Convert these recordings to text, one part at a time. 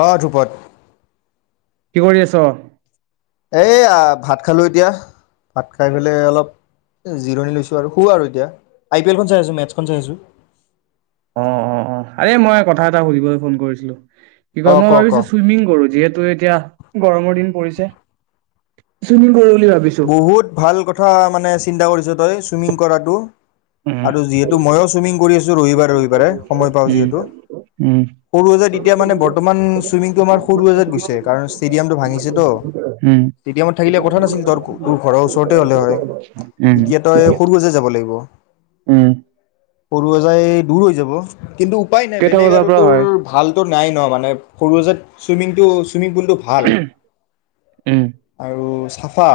অ ধ্ৰুপদ কি কৰি আছ? এই ভাত খালোঁ এতিয়া ভাত খাই পেলাই অলপ জিৰণি লৈছোঁ আৰু শু আৰু এতিয়া আই পি এলখন চাই আছোঁ মেটছখন চাই আছোঁ। অ, অ, অ আৰে মই কথা এটা সুধিবলৈ ফোন কৰিছিলো। কি কয় অঁ মই ক ক ভাবিছো চুইমিং কৰো যিহেতু এতিয়া গৰমৰ দিন পৰিছে চুইমিং- বুলি ভাবিছোঁ। বহুত ভাল কথা মানে চিন্তা কৰিছ তই চুইমিং কৰাটো। উম, আৰু যিহেতু মইো চুইমিং কৰি আছো ৰবিবাৰে ৰবিবাৰে সময় পাওঁ উম, যিহেতু উম, সৰুসজাই এতিয়া মানে বৰ্তমান চুইমিংটো আমাৰ সৰুসজাই গৈছে কাৰণ ষ্টেডিয়ামটো ভাঙিছে তো উম, ষ্টেডিয়ামত থাকিলে কথা নাছিল ত তোৰ ঘৰৰ ওচৰতে হ'লে হয়, উম। এতিয়া তই সৰুসজাই যাব লাগিব। উম। সৰুসজাই দূৰ হৈ যাব। কিন্তু উপায় নাই কেইটা বেলেগ বজাৰ আৰু পৰা তোৰ হয়? ভাল নাই ন মানে সৰুসজাইত চুইমিং চুইমিং পুলটো ভাল, উম। আৰু চাফা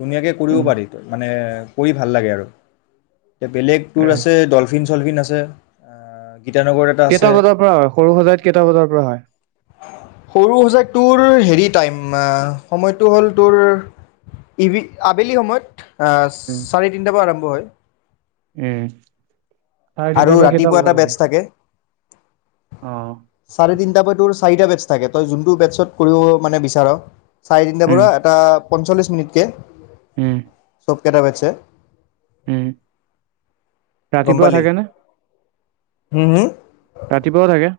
ধুনীয়াকৈ কৰিব উম, পাৰি মানে কৰি ভাল লাগে আৰু এতিয়া বেলেগ তুৰ উম আছে ডলফিন চলবি আ গীতানগৰত এটা কেইটা আছে। বজাৰ পৰা হয় সৰু সজাইত কেইটা বজাৰ পৰা হয়? সৰুসজাই তোৰ হেৰি টাইম সময়টো হ'ল তোৰ ইভি আবেলি সময়ত উম চাৰে তিনিটা পৰা আৰম্ভ হয়। উম। চাৰে আৰু তিনিটাৰ পৰা কেইটা ৰাতিপুৱা বজা এটা লকে বেটছ থাকে অ চাৰে তিনিটা কৈ টোৰ।। চাৰিটা বেছ্ থাকে। তই যোনটো বেতস কৰিব মানে বিচাৰ। চাৰে তিনটাৰ উম, পৰা এটা। পঞ্চল্লিছ মিনিটকে। উম। চব কেইটা বেছে। [inaudible] উম। গম ৰাতিপুৱাও পালি থাকে নে হম হম ৰাতিপুৱাও থাকে?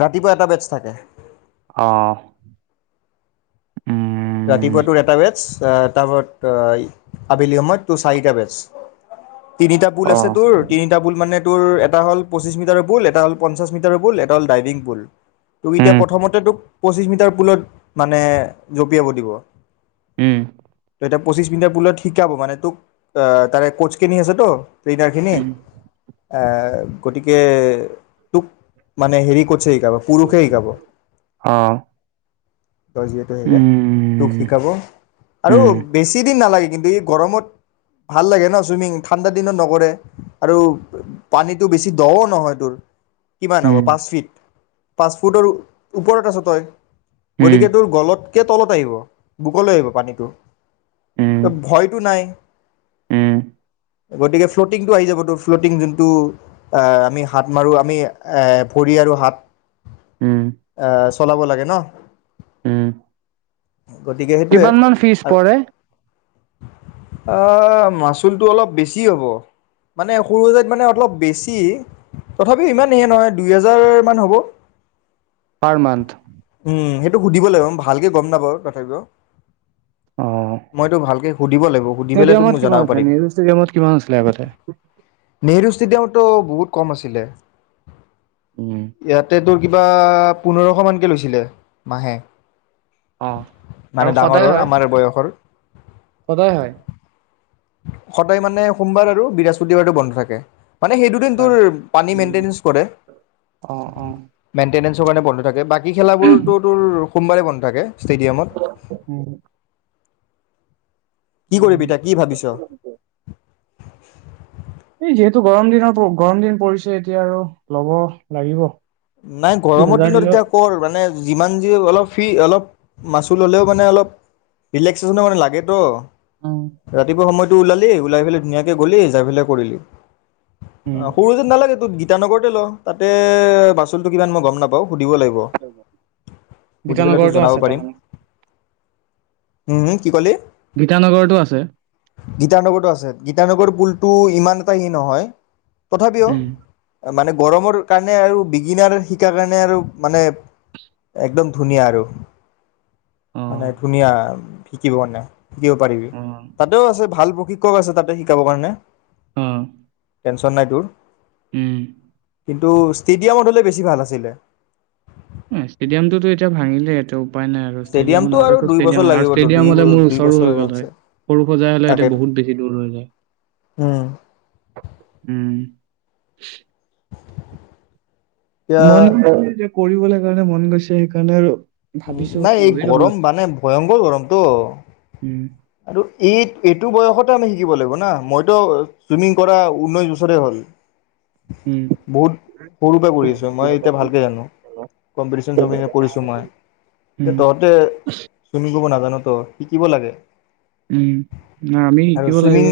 ৰাতিপুৱা এটা বেচ্ থাকে। অ', ৰাতিপুৱা উম। তোৰ এটা বেচ্, তাৰপিচত আবেলি সময়ত তোৰ চাৰিটা বেচ্। তিনিটা পুল আছে অ'। তোৰ তিনিটা পুল মানে টোৰ এটা হল পঁচিছ মিটাৰৰ পুল, এটা হ'ল পঞ্চাশ মিটাৰৰ পুল। এটা হ'ল ডাইনিং পুল। তোক এতিয়া উম, প্ৰথমতে তোক পঁচিশ মিটাৰ পুলত মানে যোগ পিয়াব দিব। উম। ত এতিয়া পঁচিশ মিনিটাৰ পুলত শিকাব মানে তোক অ', তাৰে কোচখিনি আছে তো। পিটাৰখিনি। এই গতিকে তোক মানে হেৰি ক চে শিকাব পুৰুষে শিকাব। তৰ যিহেতু হেয়া। তোক শিকাব আৰু বেছি দিন নালাগে কিন্তু এই গৰমত ভাল লাগে ন' ছুইমিং ঠাণ্ডা দিনত নকৰে আৰু পানীটো বেছি দ' ও নহয় তোৰ। কিমান হ'ব পাঁচ ফিট? পাঁচ ফুটৰ ও-ওপৰত আছ' তই? গতিকে তোৰ গলতকে তলত আহিব বুকৰলৈ আহিব পানীটো, ভয়টো নাই। গতিকে। ফ্ল'টিংটো আহি যাব তোৰ ফ্ল'টিং যোনটো আমি হাত মাৰোঁ, আমি ভৰি আৰু হাত উম, চলাব লাগে ন। গতিকে সেইটোৱে কিমান মান ফীজ পৰে? অ মাচুলটো অলপ বেছি হ'ব। মানে সৰু সজাইত মানে অলপ বেছি। তথাপিও ইমান সেয়ে নহয় দুই হাজাৰমান হ'ব। পাৰ মানথ। উম, সেইটো সুধিব লাগিব ইমান ভালকে। গম নাপাওঁ তথাপিও। অ', মইতো ভালকে সুধিব লাগিব, সুধি পেলায় মই তোক ষ্টেডিয়ামত কিমান জনাব আছিলে? পাৰিম, নেহৰু ষ্টেডিয়ামত কিমান আছিলে আগতে? নেহেৰু ষ্টেডিয়ামতটো বহুত কম আছিলে। উম, ইয়াতে তোৰ কিবা পোন্ধৰ শ মানকৈ লৈছিলে মাহে। অ মানে আৰু ডাঙৰৰ সদায় হয়, আমাৰ বয়সৰ সদায় হয়। সদায় মানে সোমবাৰ আৰু বৃহস্পতিবাৰতো বন্ধ থাকে। মানে সেই দুদিন তোৰ পানী উম, মেইনটেনেঞ্চ কৰে, অ', অ', মেইনটেনেঞ্চৰ কাৰণে বন্ধ থাকে বাকী খেলাবোৰতো তোৰ সোমবাৰে বন্ধ থাকে। ষ্টেডিয়ামত [unintelligible] কি উম, কৰিবি তা কি ভাবিছো? [inaudible] এই যিহেতু গৰম দিনৰ গৰম দিন পৰিছে এতিয়া আৰু লব লাগিব। নাই গৰমৰ দুহেজাৰ দিনত দিলেও এতিয়া কৰ মানে যিমান যি অলপ ফ্ৰী অলপ মাচো ল'লেও মানে অলপ ৰিলেক্সেশ্যনো মানে লাগেতো। উম, ৰাতিপুৱা সময়ত টো ওলালি, ওলাই পেলাই ধুনীয়াকে গলি যাই পেলাই কৰিলি উম, অ' সৰু যে নালাগে তোৰত গীত বিানগৰতে ল তাতে বাছ টোল কিমান মই গম নাপাওঁ। সুধিব লাগিব। সুধি পেলই তোক গীতানগৰতো জনাব আছে পাৰিম। তাৰমানে। ও'ও' কি ক'লি? গীতানগৰতো আছে। তেওঁলোকৰ পুলটো ইমান এটা সি নহয়? তথাপিও? উম, তাৰ মানে গৰমৰ কাৰণে আৰু বি ইনাৰ শিকাৰ কাৰণে আৰু মানে একদম ধুনীয়া আৰু। মানে অ', ধুনীয়া? শিকিব নে? দিব পাৰিবি, অ', তাতেও আছে ভাল শিক্ষক আছে তাতে শিকাবৰ কাৰণে। ও'। টেনশ্যন নাই তোৰ? ও'। কিন্তু, ষ্টিত? তিয়া মত হ'লে বেছি ভাল আছিলে। ষ্টেডিয়াম টোতো এতিয়া ভাঙিলে এতো উপাই নাই আৰু ষ্টেডিয়াম ষ্টেডিয়ামটো আৰু নহলেতো উপায় দুই উপায় বছৰ নাই আৰু ষ্টেডিয়াম নহলেতো ষ্টেডিয়াম আৰু, লাগিব তোৰ ষ্টেডিয়াম দুই হলে মোৰ দুই ওচৰো বছৰ হৈ গ'ল হয়। আৰামছে সৰু সজাই হলে এতিয়া তাকেতো বহুত বেছি দূৰ হৈ যায় উম ও'। [unintelligible] এতিয়া [inaudible] কৰিবলৈ কাৰণে মন গৈছে, সেইকাৰণে আৰু। উ, ভাবিছো নাই এই লৈ ল'বা গৰম মানে ভয়ংকৰ গৰমটো উম, আৰু এই, এইটো বয়সতে আমি শিকিব লাগিব ন, মইতো চুইমিং কৰা ঊনৈশ বছৰে হ'ল। উম। বহুত সৰু পৰা কৰি আছোঁ। মই এতিয়া ভালকে জানো, কম্পিটিচন চম্পিটিন কৰিছো মই, উম, এতিয়া তহঁতে তুমি কব, নাজন। তু, শিকিব লাগে। উ, নাই আমি আৰু শিকিব চুইমিং লাগিব।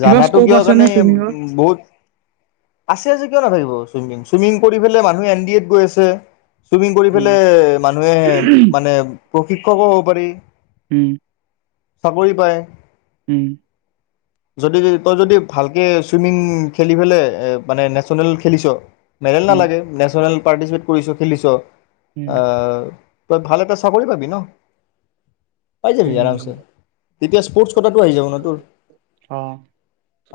কিবা জানাতো স্কপ, কিয় আছেনে কাৰণে চুইমিংত।? বহুত আছে আছে কিয় নাথাকিব চুইমিং, চুইমিং কৰি পেলাই মানুহ এন ডি এফ গৈ আছে। চুইমিং, কৰি উম, পেলাই মানুহে মানে প্ৰশিক্ষকো হব পাৰি। উম চাকৰি পায়। উম যদি, তই যদি ভালকে চুইমিং খেলি পেলাই, মানে নেচনেল খেলিছ। মেৰেল উম, নালাগে নেচনেল পাৰটিচন কৰিছ, খেলিছ। উম, আ তই, ভাল এটা চাকৰি পাবি ন। পাই যাবি উম, আৰামছে, জেতিয়া স্পৰ্টছ পদাকটো আহি যাব ন তোৰ, অ'।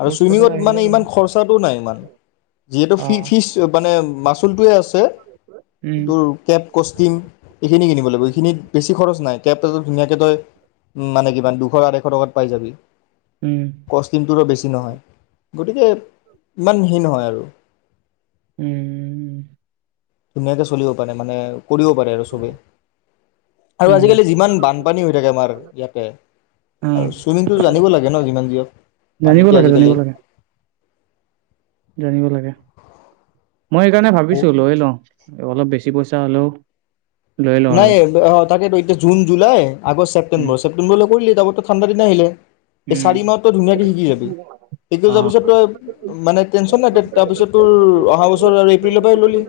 আৰু কোটাত ছুইমিংত আহিলে মানে হ'ব ইমান খৰচাটো নাই। যিহেতু ফি অ', ফিজ মনে মাছুল টুহে আছে পাই জাবি আৰামচে, উম, জেতিয়া স্কপ'পদাকটো আহি জাব ন তু। আৰু চুইমিং ইমান খৰছাতু নাই। যিহেতু ফি ফিচ মানে মাচুলটোৱে আছে তোৰ কেপ কষ্টিম এইখিনি কিনিব লাগিব। এইখিনিত বেছিখৰচ খৰচ নাই [inaudible] তই, মানে কিমান দুশ আঢ়ৈশ টকাত পাই যাবি। উম। কষ্টটিং টো বেছি নহয়। গতিকে ইমান হেৰি নহয় আৰু। উম ধুনীয়াকে চলিব পাৰে মানে। কৰিব পাৰে আৰু চবেই। আৰু উম, আজিকালি যিমান বানপানী হৈ থাকে আমাৰ ইয়াতে। উম, আৰু ছুইমিংটো জানিব লাগে ন, যিমান যি হক, জানিব পানীতে লাগে, আজি জানিব কলি। লাগে, জানিব লাগে। মই এই কাৰণে ভাবিছো বহুত লৈ লওঁ অলপ বেছি পইছা হেঁলৌ, নাই অ, তাকেতু এতিয়া June, July, August, um, September, ছেপ্তেম্বৰলৈ কৰি আঁছো। মোৰ তু ঠাণ্ডা দিন আহিলে। এই চাৰি উম, মাহত তই ধুনীয়াক শিকি যাবি, শিকি যোৱাৰ পিছত অ', তই, মানে টেনচণ নাই তাৰপিছত তোৰ অহা বছৰ আৰু এপ্ৰিলৰ পৰা ল'লি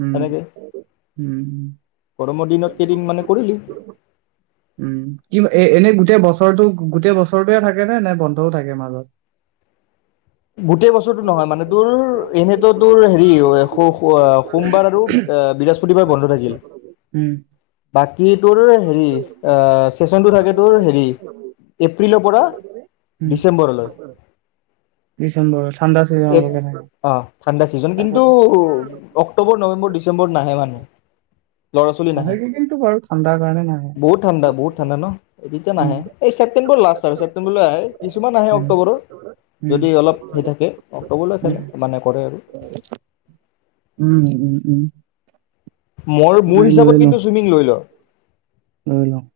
উম, তেনেকে উম, গৰমৰ দিনত কেইদিন মানে কৰিলি? বছৰৰতো গোটেই বছৰ ওচৰতে থাকে নে বন্ধও থাকে মাজত। গোটেই বছৰটো নহয় মানে তোমাৰ এনে। তোমাৰ হেৰি। সোমবাৰ আৰু বৃহস্পতিবাৰ। বন্ধ থাকিল। উম, বাকী তোৰ হেৰি আহ। সেচনটো থাকে তোৰ হেৰি এপ্ৰিলৰ পৰা। উম, ডিচেম্বৰলৈ। ডিচেম্বৰ। ঠাণ্ডা চিজনলৈকে থাকে। অ' ঠাণ্ডা ছিজন কিন্তু তাকেতো, অক্টোবৰ। নৱেম্বৰ ডিচেম্বৰত নাহে মানুহ। লৰা-ছোৱালী নাহে সেইকেইদিনটো বাৰু ঠাণ্ডাৰ কাৰণে নাহে। বহুত ঠাণ্ডা বহুত ঠাণ্ডা নহ। এতিয়া নাহে উম, এই ছেপ্টেম্বৰ লাষ্ট। ছেপ্টেম্বৰলৈ আহে। কিছুমান আহে উম, অক্টোবৰত উম, যদি অলপ সেই থাকে। অক্টোবৰ। সকলোৱে উম, খেলে মানে। হয় আৰু। উম উম উম। মই মোৰ নাই লৈ হিচাপত লওঁ, কিন্তু চুইমিং লৈ লহ। লৈ লহ।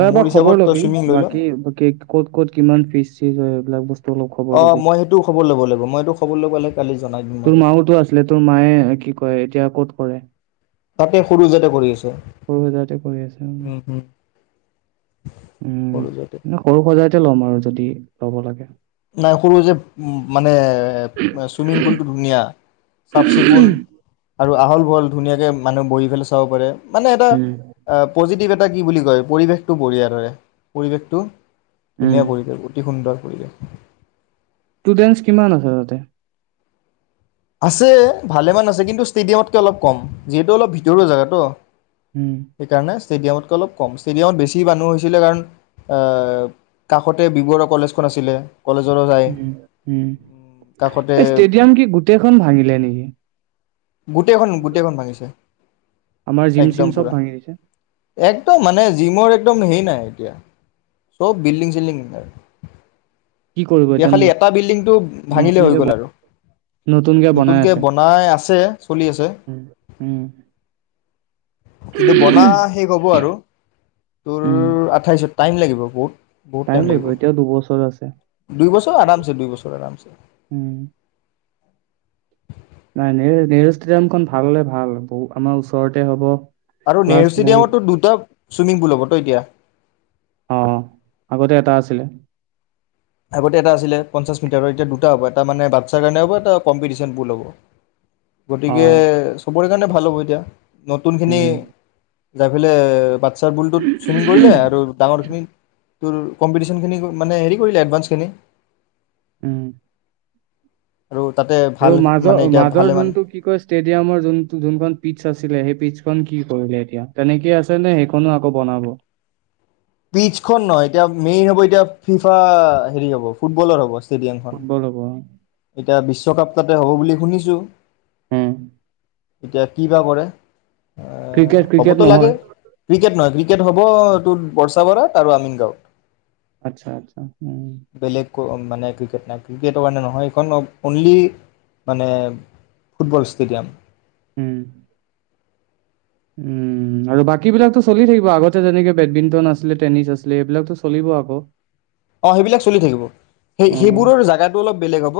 তই মোৰ এবাৰ হিচাপত খবৰ তই ল'বি চুইমিং লৈ ল বাকি ক'ত ক'ত কিমান ফিজ চিজ। [unintelligible] অ' ল'বি মই সেইটোও খবৰ ল'ব লাগিব মই এইটো খবৰ ল'ব লাগে। তোৰ মায়েটো আছিলে তোৰ মায়ে কি কয় এতিয়া। ক'ত পঢ়ে। তাতে সূৰুযহ'তে কৰি আছে সজাইতে কৰি আছে উম হম। উম সৰুজতে মই সৰুসজাইতে লম আৰু যদি। ল'ব লাগে। নাই সৰুযে মানে চুইমিং পুলটো ধুনীয়া চাফ-চিকুণ। আৰু অহল-বহল ধুনীয়াকৈ মানুহ বহি পেলাই চাব পাৰে। মানে এটা উম পজিটিভ এটা। কি বুলি কয় পৰিৱেশটো বঢ়িয়া তাৰে পৰিৱেশটো। উম ধুনীয়া পৰিৱেশ। অতি সুন্দৰ। কৰিব। ষ্টুডেন্ছ কিমান আছে তাতে? আছে, ভালেমান আছে। কিন্তু ষ্টেডিয়ামতকে অলপ কম। যিহেতু অলপ ভিতৰুৱা জাগাটো। উম সেইকাৰণে ষ্টেডিয়ামতকে অলপ কম। ষ্টেডিয়ামত বেছি মানুহ হৈছিলে কাৰণ এ, কাষতে বি বৰুৱা কলেজখন আছিলে। কলেজৰো যায় উম, উম, কাষতে এ ষ্টেডিয়াম কি গোটেই খন ভাঙিলে নেকি। গোটেইখন-গোটেইখন ভাঙিছে। আমাৰ জিম চিম একদম চব পুৰা, ভাঙি দিছে একদম মানে জিমৰ একদম হেইন নাই এতিয়া। চব বিল্ডিং-চিল্ডিং কি কৰিব এতিয়া খালি। ন- এটা বিল্ডিংটো ভাঙিলে হৈ নতুনকে গ'ল বন- আৰু বনাই নতুনকে আছে বনাই আছে চলি আছে। উম উম কিন্তু বনা শেষ হ'ব আৰু তোৰ উম আঠাইছত টাইম লাগিব। বহুত টাইম লাগিব। এতিয়াও দুবছৰ আছে। দুই বছৰ আৰামচে। দুই বছৰ উম আৰামচে। নেহেৰু ষ্টেডিয়ামখন ভাল হ'লে ভাল। বহু আমাৰ ওচৰতে হ'ব। আৰু প্লাছ নেহেৰু বহুত ষ্টেডিয়ামতটো দুটা চুইমিং পুল হ'ব ত' এতিয়া। অ, আগতে এটা আছিলে। আগতে এটা আছিলে। পঞ্চাশ মিটাৰৰ এতিয়া দুট দুটা হ'ব। এটা মানে বাচ্ছাৰ কাৰণে হ'ব। এটা কম্পিটিচন পুল হ'ব। অ গতিকে চবৰে সেইকাৰণে ভাল হ'ব এতিয়া। নতুন খিনি উম যাই পেলে বাট চ্ছা পুলটোত চুইমিং কৰিলে আৰু ডাঙৰ খিনি তোৰ কম্পিটিচন খিনিক মানে হেৰি ক ৰিলে এডভান্স খিনি উম। আৰু তাতে আৰু ভাল মানে এতিয়া মাজ-মাজৰ ভালে মানে যোনটো কি কয়, ষ্টেডিয়ামৰ যোনটো-যোনখন পিটছ আছিলে। সেই পিটছ খন কি কৰিলে এতিয়া তেনেকে আছে নে সেইখনো আকৌ বনাব। পিটছখন নহয়। এতিয়া মেইন হ'ব এতিয়া ফিফা হেৰি হ'ব, ফুটবলৰ হ'ব। ষ্টেডিয়ামখন ফুটবল হ'ব অ। এতিয়া বিশ্বকাপ তাতে হ'ব বুলি শুনিছো হম। এতিয়া কিবা কৰে। এ ক্ৰিকেট ক্ৰিকেট হ'বতো লাগে নহয় ৰিগেট নহয় ৰিগেট হ'ব এইটো বৰ্ষাপাৰাত আৰু আমিনগাঁৱত আচ্ছা আচ্ছা হম ক'ম মানে ক্ৰিকেট নাই ক্ৰিকেটৰ কাৰণে নহয় [unintelligible] অনলি মানে ফুটবল ষ্টেডিয়াম। উম। উম, আৰু বাকীবিলাকতো চলি থাকিব আগতে যেনেকে বেডমিণ্টন আছিলে টেনিছ আছিলে এইবিলাকতো চলিব আকৌ। অ', সেইবিলাক চলি থাকিব। অ সেই-সেইবোৰৰ জাগাটো অলপ বেলেগ হ'ব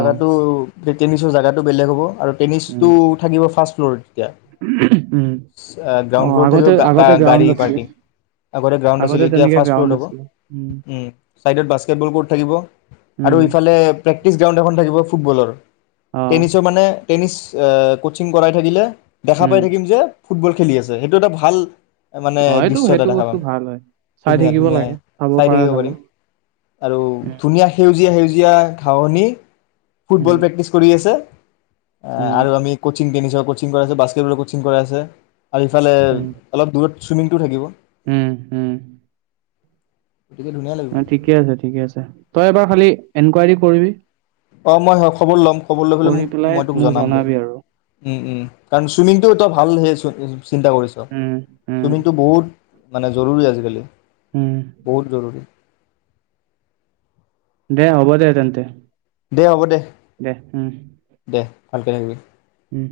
অ তে টেনিছৰ জাগাটো বেলেগ হ'ব। আৰু উম টেনিছটো থাকিব ফাষ্ট [inaudible] উম, গ্ৰাউণ্ড অ', ফ্ল'ৰ থাকিব আগতে আগতে গ্ৰাউণ্ড গাড়ী আছিল। পাৰ্কিং গ্ৰাউণ্ড আগতে আছিলে এতিয়া তেনেকে ফাৰ্ষ্ট গ্ৰাউণ্ড ফ্ল'ৰত হ'ব নাছিল, উম। উম, ছাইডত বাস্কেটবল বৰ্ড থাকিব আৰু উম ইফালে প্ৰেক্টিচ গ্ৰাউণ্ড এখন থাকিব। ফুটবলৰ। অ টেনিছৰ মানে টেনিছ অ, কোচিং কৰাই থাকিলে দেখা উম পাই থাকিম যে। ফুটবল খেলি আছে হেইটো এটা ভাল মানে অ', এইটো দৃশ্য এটা হেইটো দেখা বস্তু পাম ভাল হয়, চাই থাকিব লাগে। চাব দেৰি পৰা হ'ব যাব দে আৰু উম ধুনীয়া সেউজ সেউজীয়া সেউজীয়া ঘাঁহনী উম ফুটবল প্ৰেক্টিচ কৰি আছে। আহ উম আৰু আমি ক'ত চিং টেনিছৰ কোচিং কৰাই আছে, বাস্কেটবলৰ কোচিং কৰাই আছে। আৰু ইফালে উম অলপ দূৰত চুইমিংটো থাকিব। উম, হম গতিকে ধুনীয়া লাগিব অ', ঠিকে আছে। ঠিকে আছে। তই এবাৰ খালী এংকুৱাৰি কৰিবি। অ', মই হয় খবৰ ল'ম খবৰ লৈ পেলাই কৰি মোক মই তোক মোক জনাম দে। জনাবি আৰু উম, উম, কাৰণ চুইমিংটো এটা ভা ভাল [unintelligible] চিন্তা কৰিছ, উম উম ছুইমিংটো বহুত মানে জৰুৰী আজিকালি। উম বহুত জৰুৰী। এ, হ'ব দে তেন্তে। দে, হ'ব দে, দে। ভালকে থাকিবি। উম।